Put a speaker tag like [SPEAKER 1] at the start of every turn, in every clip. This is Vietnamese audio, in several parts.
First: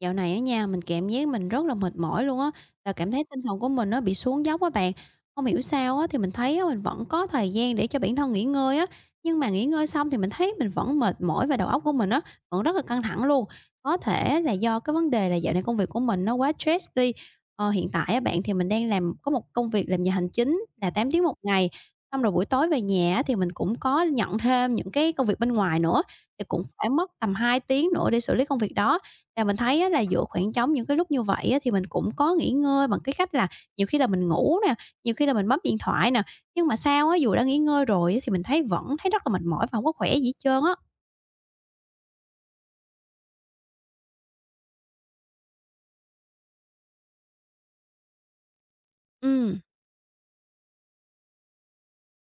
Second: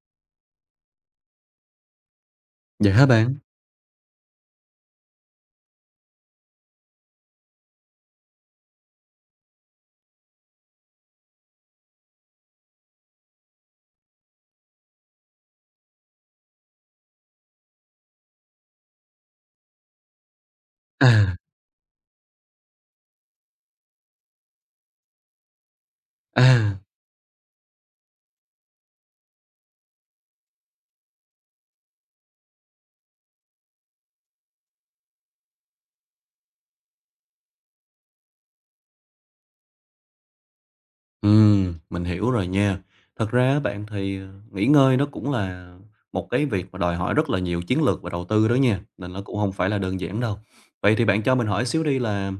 [SPEAKER 1] Dạo này á nha, mình cảm giác mình rất là mệt mỏi luôn á,
[SPEAKER 2] Vậy
[SPEAKER 1] và
[SPEAKER 2] hả
[SPEAKER 1] cảm thấy
[SPEAKER 2] bạn?
[SPEAKER 1] tinh thần của mình nó bị xuống dốc á bạn. Không hiểu sao á, thì mình thấy á, mình vẫn có thời gian để cho bản thân nghỉ ngơi á, nhưng mà nghỉ ngơi xong thì mình thấy mình vẫn mệt mỏi và đầu óc của mình á, vẫn rất là căng thẳng luôn. Có thể là do cái vấn đề là dạo này công việc của mình nó quá stress đi. Hiện tại á bạn, thì mình đang làm có một công việc làm nhà hành chính là 8 tiếng
[SPEAKER 2] À,
[SPEAKER 1] một ngày, xong rồi buổi tối về nhà á, thì mình cũng có nhận thêm những cái công việc bên ngoài nữa, thì cũng
[SPEAKER 2] à,
[SPEAKER 1] phải mất tầm 2 tiếng nữa để xử lý công việc đó. Là mình thấy á là giữa khoảng trống những cái lúc như vậy á, thì mình cũng có nghỉ ngơi bằng cái cách là nhiều khi là mình ngủ nè, nhiều khi là mình bấm điện thoại nè, nhưng mà sao á, dù đã nghỉ ngơi rồi á, thì mình thấy vẫn thấy rất là mệt mỏi và không có khỏe gì hết trơn á.
[SPEAKER 2] mình hiểu rồi nha. Thật ra á bạn thì, nghỉ ngơi nó cũng là một cái việc mà đòi hỏi rất là nhiều chiến lược và đầu tư đó nha, nên nó cũng không
[SPEAKER 1] Ừm.
[SPEAKER 2] phải là đơn giản đâu. Vậy thì bạn cho mình hỏi xíu đi là,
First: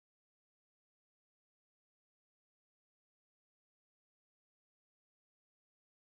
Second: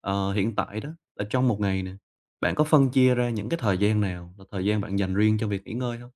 [SPEAKER 2] hiện tại đó, là trong một ngày nè, bạn có phân chia ra những cái thời gian nào là thời gian bạn dành riêng cho việc nghỉ ngơi không?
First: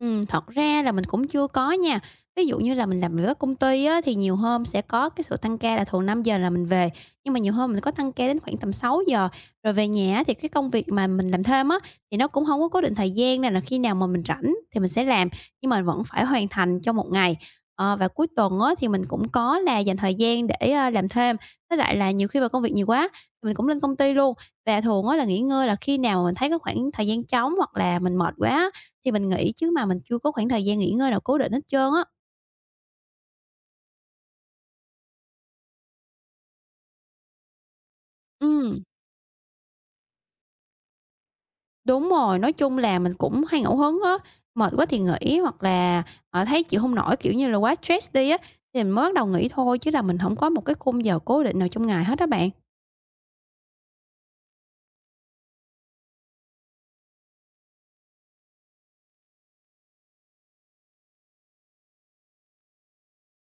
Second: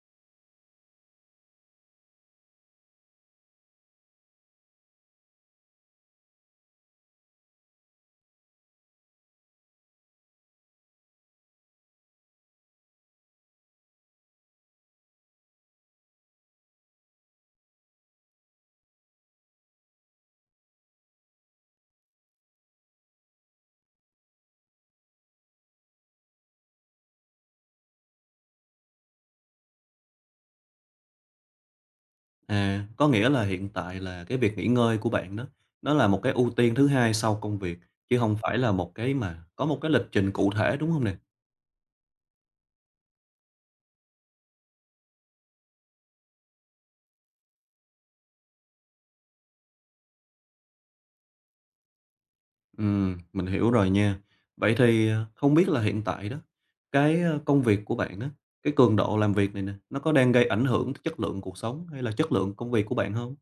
[SPEAKER 1] Thật ra là mình cũng chưa có nha. Ví dụ như là mình làm việc ở công ty á, thì nhiều hôm sẽ có cái sự tăng ca là thường 5 giờ là mình về, nhưng mà nhiều hôm mình có tăng ca đến khoảng tầm 6 giờ. Rồi về nhà á, thì cái công việc mà mình làm thêm á, thì nó cũng không có cố định thời gian nên là khi nào mà mình rảnh thì mình sẽ làm, nhưng mà vẫn phải hoàn thành trong một ngày. Và cuối tuần á, thì mình cũng có là dành thời gian để, làm thêm, với lại là nhiều khi mà công việc nhiều quá thì mình cũng lên công ty luôn. Và thường á, là nghỉ ngơi là khi nào mà mình thấy có khoảng thời gian trống hoặc là mình mệt quá á, thì mình nghỉ chứ mà mình chưa có khoảng thời gian nghỉ ngơi nào cố định hết trơn á.
[SPEAKER 2] À, có nghĩa là hiện tại là cái việc nghỉ ngơi của bạn đó, nó là một cái ưu tiên thứ hai sau công việc, chứ không phải là
[SPEAKER 1] Ừm,
[SPEAKER 2] một cái mà có một cái lịch trình cụ thể, đúng không nè?
[SPEAKER 1] đúng rồi, nói chung là mình cũng hay ngẫu hứng á, mệt quá thì nghỉ hoặc là, thấy chịu không nổi, kiểu như là, quá stress đi á, thì mình mới bắt đầu nghỉ thôi, chứ là mình không có một cái khung giờ cố định nào trong ngày hết á bạn.
[SPEAKER 2] Mình hiểu rồi nha. Vậy thì, không biết là hiện tại đó, công việc của bạn đó, cái cường độ làm việc này nè, nó có đang gây ảnh hưởng tới chất lượng cuộc sống hay là chất lượng công việc của bạn không?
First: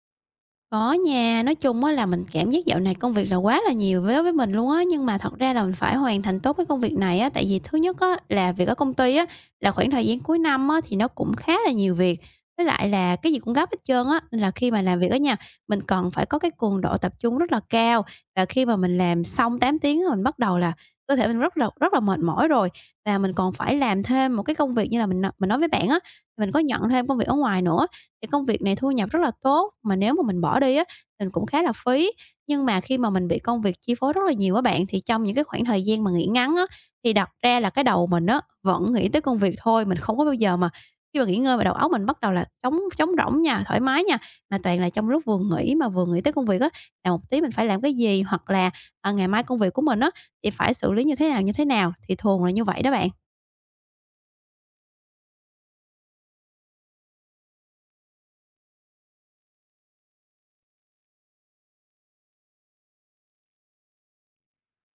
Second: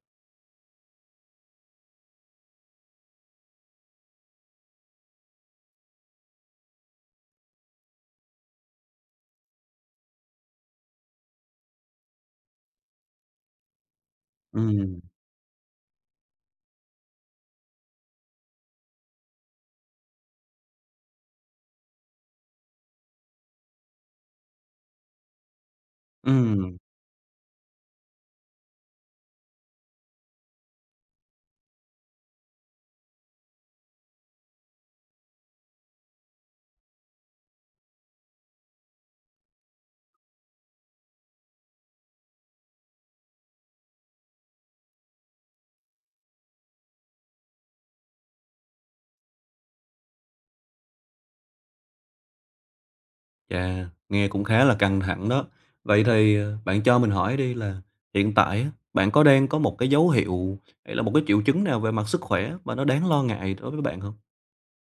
[SPEAKER 1] Có nha, nói chung á là mình cảm giác dạo này công việc là quá là nhiều với mình luôn á, nhưng mà thật ra là mình phải hoàn thành tốt cái công việc này á, tại vì thứ nhất á là việc ở công ty á là khoảng thời gian cuối năm á thì nó cũng khá là nhiều việc, với lại là cái gì cũng gấp hết trơn á, nên là khi mà làm
[SPEAKER 2] Ừm,
[SPEAKER 1] việc ở nhà mình cần phải có cái cường độ tập trung rất là cao và khi mà mình làm xong 8 tiếng á, mình bắt đầu là cơ thể mình rất là mệt mỏi rồi và mình còn phải làm thêm một cái công việc như là mình nói với bạn á, mình có
[SPEAKER 2] ừm,
[SPEAKER 1] nhận thêm công việc ở ngoài nữa thì công việc này thu nhập rất là tốt, mà nếu mà mình bỏ đi á, mình cũng khá là phí. Nhưng mà khi mà mình bị công việc chi phối rất là nhiều á bạn, thì trong những cái khoảng thời gian mà nghỉ ngắn á, thì đặt ra là cái đầu mình á, vẫn nghĩ tới công việc thôi, mình không có bao giờ mà khi mà nghỉ ngơi mà đầu óc mình bắt đầu là trống trống rỗng nha, thoải mái nha, mà toàn là trong lúc vừa nghỉ mà vừa nghĩ tới công việc á, là một tí mình phải làm cái gì, hoặc là, ngày mai công việc của mình á, thì phải xử lý như thế nào, thì thường là như vậy đó bạn.
[SPEAKER 2] chà, nghe cũng khá là căng thẳng đó. Vậy thì, bạn cho mình hỏi đi là hiện tại á, bạn có đang có một cái dấu hiệu hay là một cái triệu chứng nào về mặt sức khỏe mà nó đáng lo ngại đối với bạn không?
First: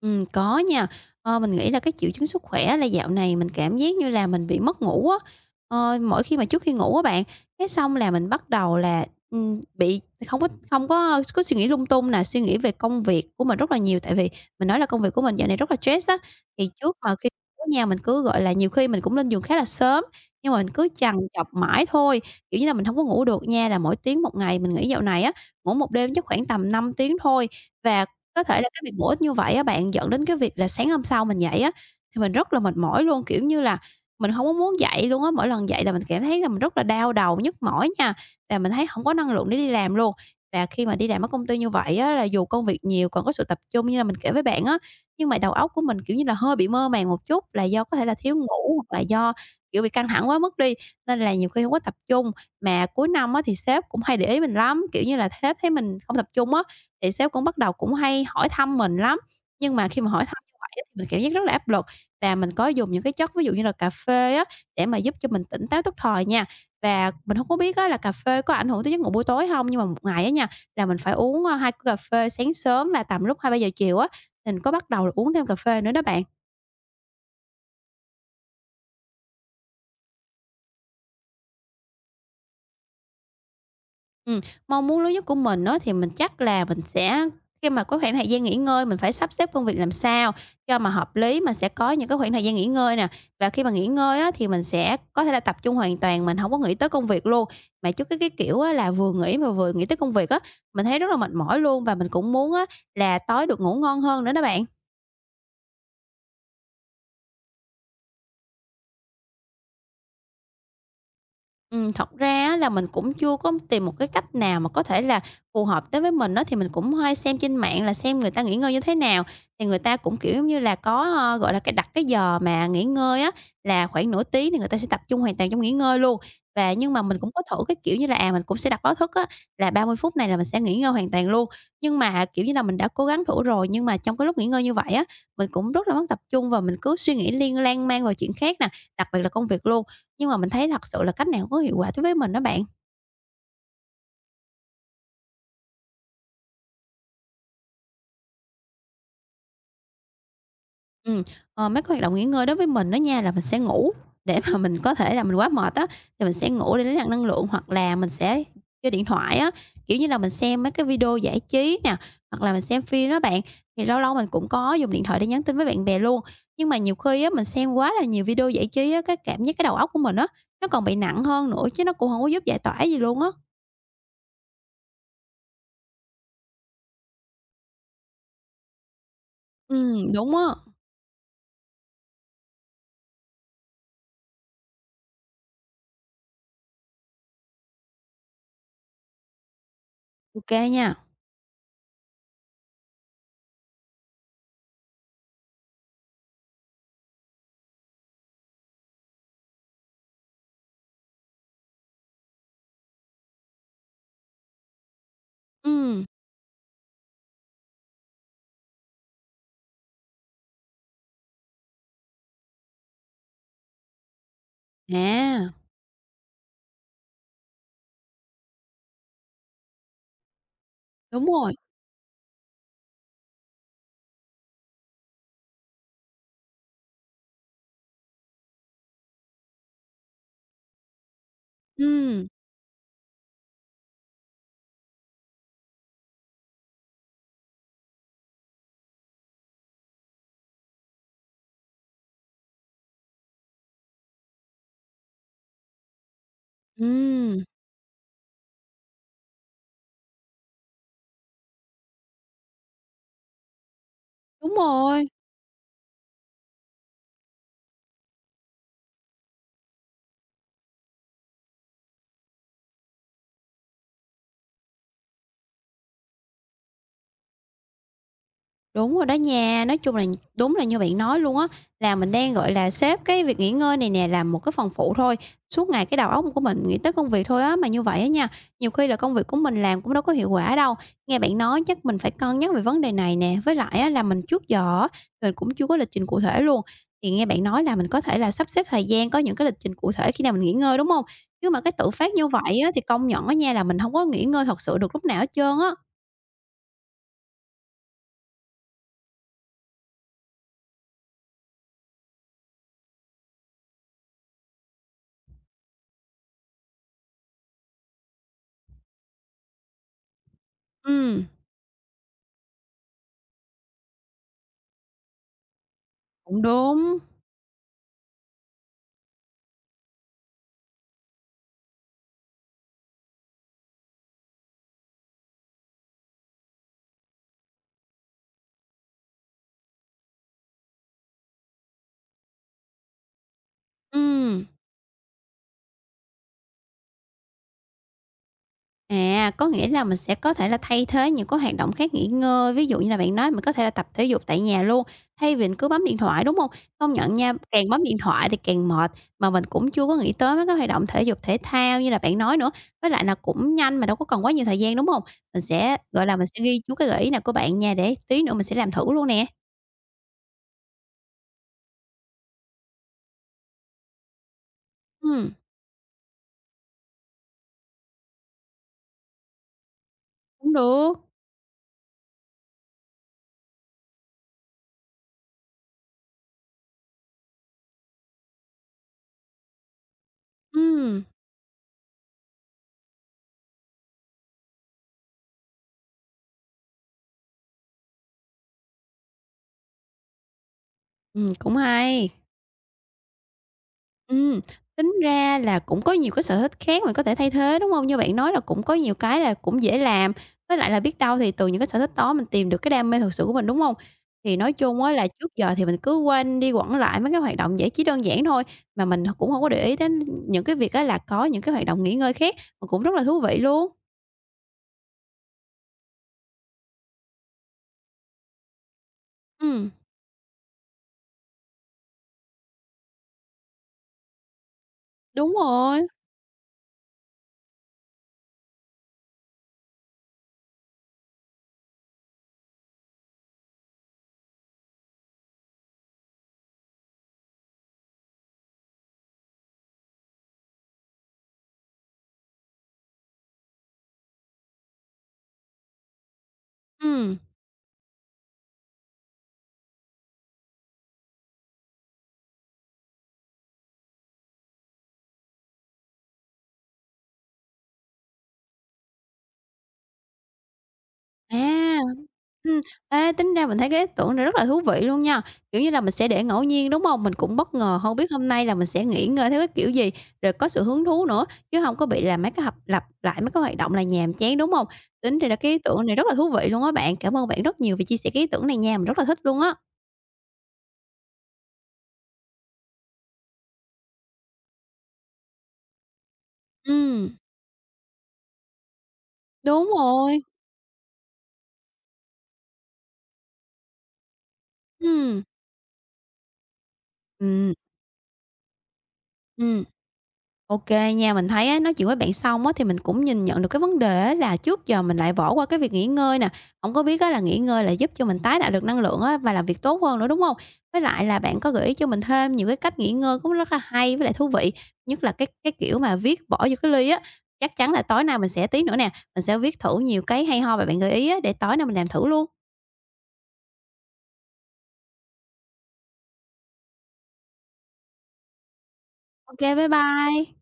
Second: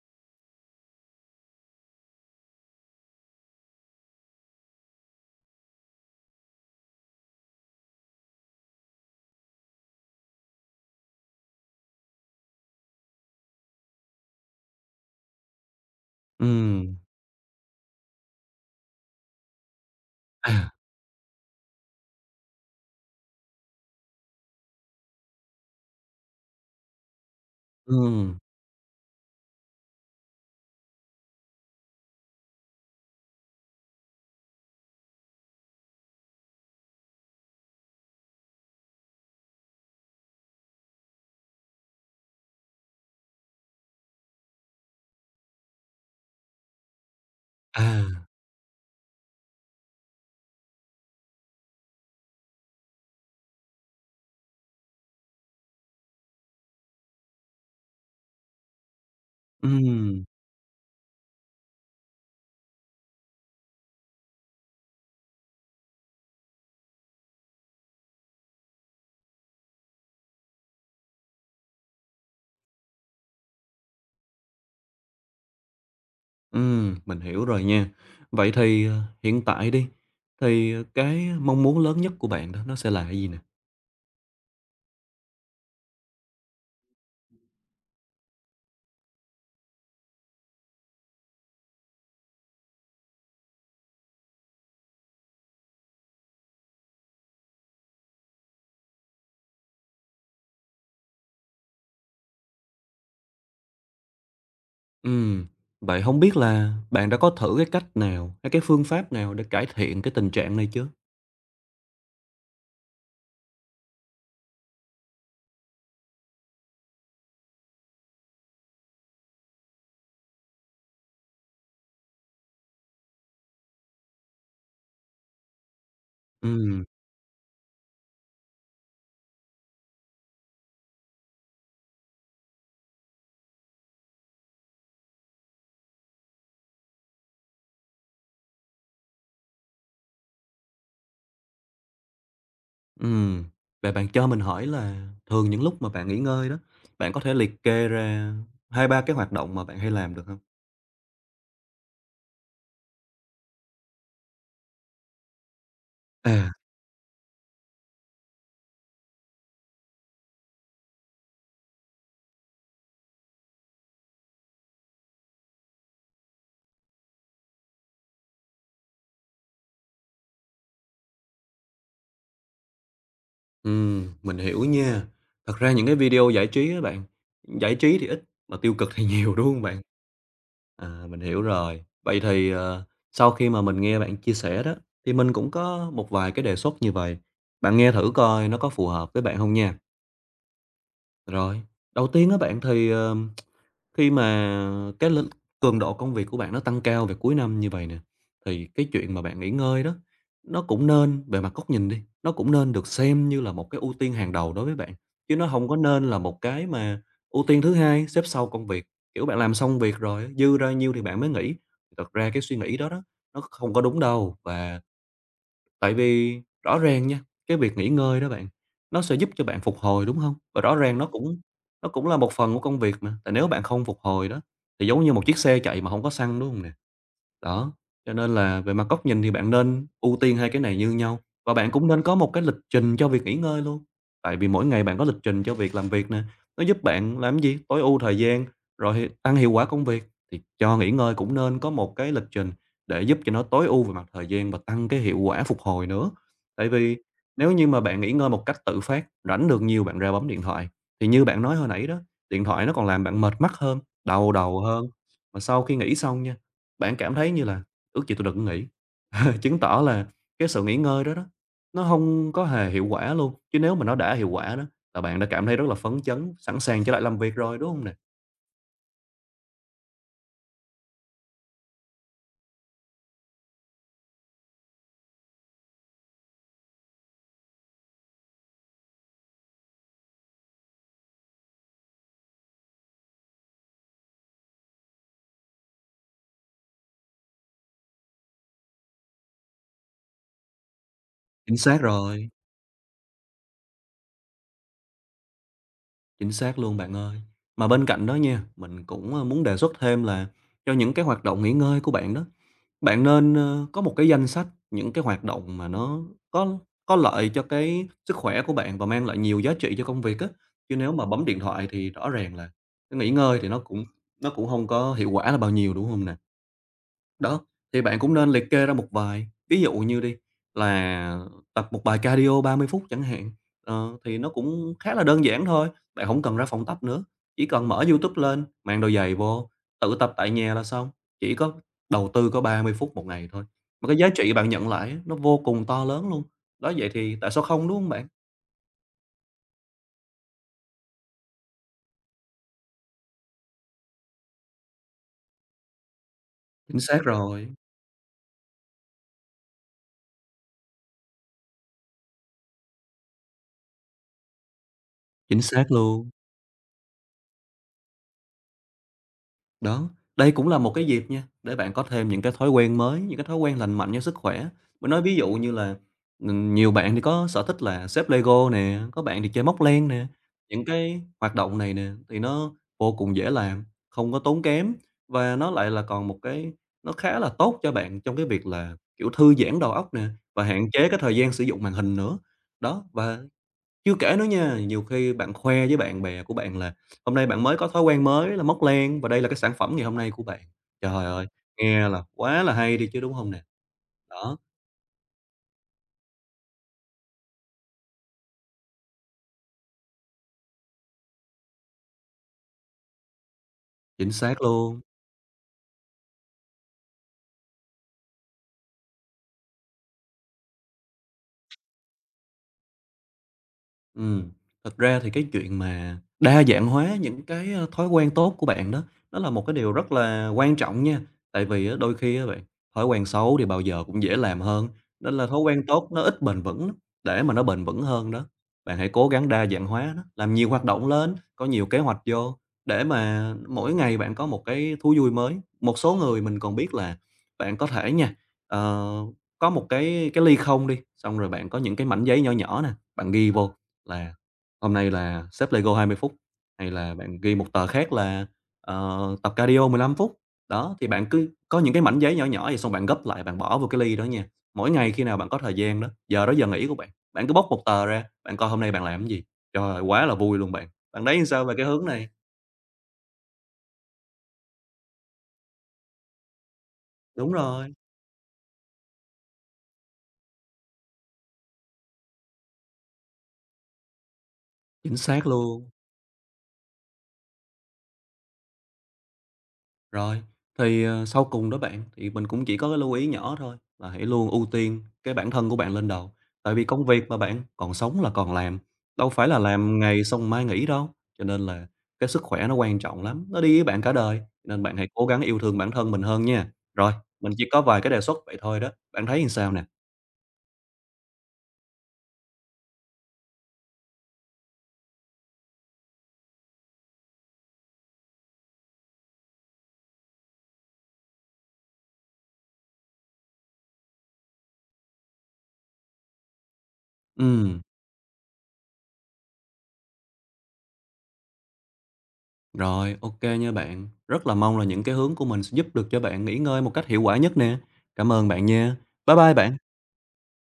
[SPEAKER 1] Có nha. Mình nghĩ là cái triệu chứng sức khỏe là dạo này mình cảm giác như là mình bị mất ngủ á. Mỗi khi mà trước khi ngủ á bạn, cái xong là mình bắt đầu là, bị không có không có có suy nghĩ lung tung nè, suy nghĩ về công việc của mình rất là nhiều, tại vì mình nói là công việc của mình dạo này rất là stress á. Thì
[SPEAKER 2] Ừm,
[SPEAKER 1] trước mà khi ngủ nha, mình cứ, gọi là, nhiều khi mình cũng lên giường khá là sớm, nhưng mà mình
[SPEAKER 2] à,
[SPEAKER 1] cứ chằn chọc mãi thôi, kiểu như là, mình không có ngủ được nha, là mỗi tiếng một ngày. Mình nghĩ dạo này á, ngủ một đêm chắc khoảng tầm 5 tiếng thôi và
[SPEAKER 2] ừm,
[SPEAKER 1] có thể là cái việc bổ ích như vậy á bạn, dẫn đến cái việc là sáng hôm sau mình dậy á, thì mình rất là mệt mỏi luôn, kiểu như là, mình không có muốn dậy luôn á. Mỗi lần dậy là mình cảm thấy là mình rất là đau đầu, nhức mỏi nha, và mình thấy không có năng lượng để đi làm luôn. Và khi mà đi làm ở công ty như vậy á, là dù công việc nhiều còn có sự tập trung như là mình kể với bạn á, nhưng mà đầu óc của mình, kiểu như là, hơi bị mơ màng một chút, là
[SPEAKER 2] à,
[SPEAKER 1] do có thể là thiếu ngủ hoặc là do, kiểu, bị căng thẳng quá mức đi, nên là nhiều khi không có tập trung. Mà cuối năm á, thì sếp cũng hay để ý mình lắm, kiểu như là, sếp thấy mình không tập trung á, thì sếp cũng bắt đầu cũng hay hỏi thăm mình lắm, nhưng mà khi mà
[SPEAKER 2] ừm.
[SPEAKER 1] hỏi thăm như vậy á thì mình cảm giác rất là áp lực và mình có dùng những cái chất ví dụ như là cà phê á, để mà giúp cho mình tỉnh táo tức thời nha. Và mình không có biết á là cà phê có ảnh hưởng tới giấc ngủ buổi tối không. Nhưng mà một ngày á nha, là mình phải uống, 2 cốc cà phê sáng sớm và tầm lúc 2-3 giờ chiều á, mình có bắt đầu là uống thêm cà phê nữa đó bạn.
[SPEAKER 2] Mình hiểu rồi nha. Vậy thì, hiện tại đi, thì, cái mong muốn lớn nhất của bạn đó nó sẽ là cái gì nè?
[SPEAKER 1] Ừm, mong muốn lớn nhất của mình á, thì mình chắc là mình sẽ khi mà có khoảng thời gian nghỉ ngơi mình phải sắp xếp công việc làm sao cho mà hợp lý, mà sẽ có những cái khoảng thời gian nghỉ ngơi nè. Và khi mà nghỉ ngơi á, thì mình sẽ có thể là tập trung hoàn toàn, mình không có nghĩ tới công việc luôn. Mà chứ cái kiểu á, là vừa nghỉ mà vừa nghĩ tới công việc á, mình thấy rất là mệt mỏi luôn và mình cũng muốn á, là tối được ngủ ngon hơn nữa đó bạn.
[SPEAKER 2] Ừm, vậy không biết là bạn đã có thử cái cách nào, hay cái phương pháp nào để cải thiện cái tình trạng này chưa?
[SPEAKER 1] Thật ra á là mình cũng chưa có tìm một cái cách nào mà có thể là phù hợp tới với mình đó thì mình cũng hay xem trên mạng là xem người ta nghỉ ngơi như thế nào. Thì người ta cũng, kiểu, giống như là, có, gọi là, cái đặt cái giờ mà nghỉ ngơi á, là khoảng nửa tiếng thì người ta sẽ tập trung hoàn toàn trong nghỉ ngơi luôn. Và
[SPEAKER 2] Ừm,
[SPEAKER 1] nhưng mà mình cũng có thử cái kiểu như là, mình cũng sẽ đặt báo thức á, là 30 phút này là mình sẽ nghỉ ngơi hoàn toàn luôn. Nhưng mà, kiểu như là, mình đã cố gắng thử rồi, nhưng mà trong cái lúc nghỉ ngơi như vậy á, mình cũng rất là mất tập trung và mình cứ suy nghĩ liên lan man vào chuyện khác nè, đặc biệt là công việc luôn. Nhưng mà mình thấy thật sự là cách này hông có hiệu quả đối với mình đó bạn.
[SPEAKER 2] ừm, vậy bạn cho mình hỏi là thường những lúc mà bạn nghỉ ngơi đó, bạn có thể liệt kê ra hai ba cái hoạt động mà bạn hay làm được không?
[SPEAKER 1] Ừ. Mấy cái hoạt động nghỉ ngơi đối với mình đó nha là mình sẽ ngủ để mà mình có thể là mình quá mệt á, thì mình sẽ
[SPEAKER 2] À.
[SPEAKER 1] ngủ để lấy lại năng lượng hoặc là mình sẽ chơi điện thoại á, kiểu như là, mình xem mấy cái video giải trí nè, hoặc là mình xem phim đó bạn. Thì lâu lâu mình cũng có dùng điện thoại để nhắn tin với bạn bè luôn, nhưng mà nhiều khi á mình xem quá là nhiều video giải trí á, cái cảm giác cái đầu óc của mình á, nó còn bị nặng hơn nữa chứ nó cũng không có giúp giải tỏa gì luôn á.
[SPEAKER 2] Mình hiểu nha. Thật ra những cái video giải trí á bạn, giải trí thì ít mà tiêu cực thì nhiều, đúng không
[SPEAKER 1] Ừ,
[SPEAKER 2] bạn?
[SPEAKER 1] đúng á.
[SPEAKER 2] À, mình hiểu rồi. Vậy thì, sau khi mà mình nghe bạn chia sẻ đó, thì mình cũng có một vài cái đề xuất như vậy, bạn nghe thử coi nó có phù hợp với bạn không nha.
[SPEAKER 1] Ok nha.
[SPEAKER 2] Rồi, đầu tiên á bạn thì, khi mà cái l cường độ công việc của bạn nó tăng cao về cuối năm như vậy nè, thì cái chuyện mà bạn nghỉ ngơi đó, nó cũng nên về mặt góc nhìn đi, nó cũng nên được xem như là một cái ưu tiên hàng đầu đối với bạn, chứ nó không có
[SPEAKER 1] Ừ.
[SPEAKER 2] nên là một cái mà ưu tiên thứ hai xếp sau công việc. Kiểu, bạn làm xong việc rồi dư ra nhiêu thì bạn mới nghỉ, thật ra cái suy nghĩ đó đó, nó không có đúng đâu. Và
[SPEAKER 1] À,
[SPEAKER 2] tại vì rõ ràng nha, cái việc nghỉ ngơi đó bạn, nó sẽ giúp cho bạn phục hồi, đúng hông? Và rõ ràng
[SPEAKER 1] đúng rồi.
[SPEAKER 2] nó cũng là một phần của công việc mà, tại nếu bạn không phục hồi đó, thì giống như một chiếc xe chạy mà hông có xăng, đúng hông nè? Đó, cho nên là về mặt góc nhìn thì bạn nên ưu tiên hai cái này như nhau và bạn cũng nên có
[SPEAKER 1] Ừm,
[SPEAKER 2] một cái lịch trình cho việc nghỉ ngơi luôn. Tại vì mỗi ngày bạn có lịch trình cho việc làm việc nè, nó giúp bạn làm gì? Tối ưu thời gian, rồi tăng hiệu quả công việc, thì cho nghỉ ngơi cũng nên có một cái lịch trình để giúp cho nó tối ưu về mặt thời gian và tăng cái hiệu quả phục hồi nữa. Tại vì
[SPEAKER 1] ừm,
[SPEAKER 2] nếu như mà bạn nghỉ ngơi một cách tự phát, rảnh được nhiều bạn ra bấm điện thoại thì như bạn nói hồi nãy đó, điện thoại nó còn làm bạn mệt mắt hơn, đau
[SPEAKER 1] đúng
[SPEAKER 2] đầu hơn.
[SPEAKER 1] rồi,
[SPEAKER 2] Mà sau khi nghỉ xong nha, bạn cảm thấy như là "Ước gì tôi đừng có nghỉ." Chứng tỏ là cái sự nghỉ ngơi đó đó, nó không có hề hiệu quả luôn, chứ nếu mà nó đã hiệu quả đó là bạn đã cảm thấy rất là phấn chấn, sẵn sàng trở lại làm việc rồi, đúng không nè?
[SPEAKER 1] đúng rồi đó nha. Nói chung là đúng là như bạn nói luôn á, là mình đang, gọi là, xếp cái việc nghỉ ngơi này nè làm một cái phần phụ thôi. Suốt ngày cái đầu óc của mình nghĩ tới công việc thôi á, mà như vậy á nha, nhiều khi là công việc của mình làm cũng đâu có hiệu quả đâu. Nghe bạn nói chắc mình phải cân nhắc về vấn đề này nè, với lại á là mình trước giờ á, mình cũng chưa có lịch trình cụ thể luôn. Thì nghe bạn nói là mình có thể là sắp xếp thời gian, có những cái lịch trình cụ thể khi nào mình nghỉ ngơi, đúng hông? Chứ
[SPEAKER 2] Chính
[SPEAKER 1] mà cái
[SPEAKER 2] xác
[SPEAKER 1] tự phát như
[SPEAKER 2] rồi.
[SPEAKER 1] vậy á thì công nhận á nha là mình hông có nghỉ ngơi thật sự được lúc nào hết trơn á.
[SPEAKER 2] Chính xác luôn bạn ơi. Mà bên cạnh đó nha, mình cũng, muốn đề xuất thêm là cho những cái hoạt động nghỉ ngơi của bạn đó, bạn nên, có một cái danh sách những cái hoạt động mà nó có có lợi cho cái sức khỏe của bạn và mang lại nhiều giá trị cho công việc á, chứ nếu mà bấm
[SPEAKER 1] Ừm,
[SPEAKER 2] điện thoại thì rõ ràng là cái nghỉ ngơi thì nó cũng không có hiệu quả là bao nhiêu, đúng không nè?
[SPEAKER 1] cũng đúng.
[SPEAKER 2] Đó, thì bạn cũng nên liệt kê ra một vài, ví dụ như đi là tập một bài cardio 30 phút chẳng hạn, thì nó cũng khá là đơn giản thôi, bạn không cần ra phòng tập nữa, chỉ cần mở YouTube lên, mang đôi giày vô, tự tập tại nhà là xong, chỉ có đầu tư có 30 phút một ngày thôi, mà cái giá trị
[SPEAKER 1] Ừm,
[SPEAKER 2] bạn nhận lại á, nó vô cùng to lớn luôn. Đó, vậy thì tại sao không, đúng hông bạn?
[SPEAKER 1] à, có nghĩa là mình sẽ có thể là thay thế những cái hoạt động khác nghỉ ngơi, ví dụ như là bạn nói mình có thể là tập thể dục tại nhà luôn, thay vì mình cứ bấm điện thoại, đúng hông?
[SPEAKER 2] Chính
[SPEAKER 1] Công
[SPEAKER 2] xác
[SPEAKER 1] nhận nha,
[SPEAKER 2] rồi,
[SPEAKER 1] càng bấm điện thoại thì càng mệt, mà mình cũng chưa có nghĩ tới mấy cái hoạt động thể dục thể thao như là bạn nói nữa, với lại là cũng nhanh mà đâu có cần quá nhiều thời gian, đúng hông?
[SPEAKER 2] chính
[SPEAKER 1] Mình
[SPEAKER 2] xác
[SPEAKER 1] sẽ, gọi
[SPEAKER 2] luôn.
[SPEAKER 1] là, mình sẽ ghi chú cái gợi ý nào của bạn nha, để tí nữa mình sẽ làm thử luôn nè.
[SPEAKER 2] Đó, đây cũng là một cái dịp nha, để bạn có thêm những cái thói quen mới, những cái thói quen lành mạnh cho sức khỏe. Mình nói ví dụ
[SPEAKER 1] Ừm,
[SPEAKER 2] như là, nhiều bạn thì có sở thích là xếp Lego nè, có bạn thì chơi móc len nè,
[SPEAKER 1] cũng
[SPEAKER 2] những
[SPEAKER 1] được.
[SPEAKER 2] cái hoạt động này nè thì nó vô cùng dễ làm, không có tốn kém và nó lại là còn một cái, nó khá là tốt cho bạn trong cái việc là, kiểu, thư giãn đầu óc nè và hạn chế cái
[SPEAKER 1] Ừm,
[SPEAKER 2] thời gian sử dụng màn hình nữa. Đó, và chưa kể nữa nha, nhiều khi bạn khoe với bạn bè của bạn là hôm nay bạn mới có thói quen mới là móc len và đây là cái sản phẩm ngày hôm nay của bạn. Trời ơi,
[SPEAKER 1] cũng
[SPEAKER 2] nghe là
[SPEAKER 1] hay.
[SPEAKER 2] quá là hay đi chứ, đúng không nè? Đó,
[SPEAKER 1] Ừm, tính ra là cũng có nhiều cái sở thích khác mình có thể thay thế, đúng hông? Như bạn nói là cũng có nhiều cái là cũng dễ làm, với lại là biết đâu thì từ những cái sở thích đó mình tìm được cái đam mê thực sự của mình, đúng hông?
[SPEAKER 2] chính
[SPEAKER 1] Thì
[SPEAKER 2] xác
[SPEAKER 1] nói
[SPEAKER 2] luôn.
[SPEAKER 1] chung á là trước giờ thì mình cứ quanh đi quẩn lại mấy cái hoạt động giải trí đơn giản thôi, mà mình cũng hông có để ý đến những cái việc á là có những cái hoạt động nghỉ ngơi khác mà cũng rất là thú vị luôn.
[SPEAKER 2] Ừm, thật ra thì cái chuyện mà đa dạng hóa những thói quen tốt của bạn đó, nó là một cái điều
[SPEAKER 1] Ừm,
[SPEAKER 2] rất là quan trọng nha. Tại vì á, đôi khi á bạn, thói quen xấu thì bao giờ cũng dễ làm hơn, nên là
[SPEAKER 1] đúng
[SPEAKER 2] thói quen tốt
[SPEAKER 1] rồi,
[SPEAKER 2] nó ít bền vững lắm. Để mà nó bền vững hơn đó, bạn hãy cố gắng đa dạng hóa nó, làm nhiều hoạt động lên, có nhiều kế hoạch vô để mà mỗi ngày bạn có một cái thú vui mới. Một số người mình còn biết là bạn có thể nha, ờ, có một cái ly không đi, xong rồi bạn có những cái mảnh giấy nhỏ nhỏ nè, bạn ghi vô là hôm nay là xếp Lego 20 phút, hay là
[SPEAKER 1] ừm.
[SPEAKER 2] bạn ghi một tờ khác là, tập cardio 15 phút. Đó, thì bạn cứ có những cái mảnh giấy nhỏ nhỏ vậy xong bạn gấp lại bạn bỏ vô cái ly đó nha. Mỗi ngày khi nào bạn có thời gian đó giờ nghỉ của bạn, bạn cứ bóc một tờ ra, bạn coi hôm nay bạn làm cái gì. Trời ơi, quá là vui luôn bạn! Bạn thấy sao về cái
[SPEAKER 1] À,
[SPEAKER 2] hướng này?
[SPEAKER 1] ừm, ê, tính ra mình thấy cái ý tưởng này rất là thú vị luôn nha. Kiểu như là, mình sẽ để ngẫu nhiên, đúng hông? Mình
[SPEAKER 2] Đúng
[SPEAKER 1] cũng bất
[SPEAKER 2] rồi,
[SPEAKER 1] ngờ, hông biết hôm nay là mình sẽ nghỉ ngơi theo cái kiểu gì, rồi có sự hứng thú nữa, chứ hông có bị là mấy cái lặp lại mấy cái hoạt động là nhàm chán, đúng hông?
[SPEAKER 2] chính
[SPEAKER 1] Tính
[SPEAKER 2] xác
[SPEAKER 1] ra là cái ý
[SPEAKER 2] luôn.
[SPEAKER 1] tưởng này rất là thú vị luôn á bạn. Cảm ơn bạn rất nhiều vì chia sẻ cái ý tưởng này nha, mình rất là thích luôn á.
[SPEAKER 2] Rồi, thì, sau cùng đó bạn, thì mình cũng chỉ có cái lưu ý nhỏ thôi, là hãy luôn ưu tiên cái bản thân của bạn lên đầu. Tại vì công việc mà
[SPEAKER 1] Ừm,
[SPEAKER 2] bạn, còn sống là còn làm, đâu phải là
[SPEAKER 1] đúng
[SPEAKER 2] làm ngày
[SPEAKER 1] rồi,
[SPEAKER 2] xong mai nghỉ đâu. Cho nên là cái sức khỏe nó quan trọng lắm, nó đi với bạn cả đời, nên bạn hãy cố gắng
[SPEAKER 1] ừm,
[SPEAKER 2] yêu thương bản thân mình hơn nha. Rồi, mình chỉ
[SPEAKER 1] ừm,
[SPEAKER 2] có vài cái đề xuất vậy thôi đó, bạn thấy làm sao
[SPEAKER 1] ừm.
[SPEAKER 2] nè?
[SPEAKER 1] OK nha, mình thấy á, nói chuyện với bạn xong á, thì mình cũng nhìn nhận được cái vấn đề á, là trước giờ mình lại bỏ qua cái việc nghỉ ngơi nè, không có biết á, là nghỉ ngơi là giúp cho mình tái tạo được năng lượng á, và làm việc tốt hơn nữa, đúng không? Với lại là bạn có gợi ý cho mình thêm nhiều cái cách nghỉ ngơi cũng rất là hay với lại thú vị, nhất là cái kiểu mà viết bỏ vô cái ly á. Chắc
[SPEAKER 2] Ừ,
[SPEAKER 1] chắn là tối nay mình sẽ tí nữa nè, mình sẽ viết thử nhiều cái hay ho mà bạn gợi ý á, để tối nay mình làm thử luôn.
[SPEAKER 2] rồi, ok kê nha bạn. Rất là mong là những cái hướng của mình sẽ giúp được cho bạn nghỉ ngơi một cách hiệu quả nhất nè. Cảm ơn bạn nha. Bye bye
[SPEAKER 1] OK, bye
[SPEAKER 2] bạn.
[SPEAKER 1] bye.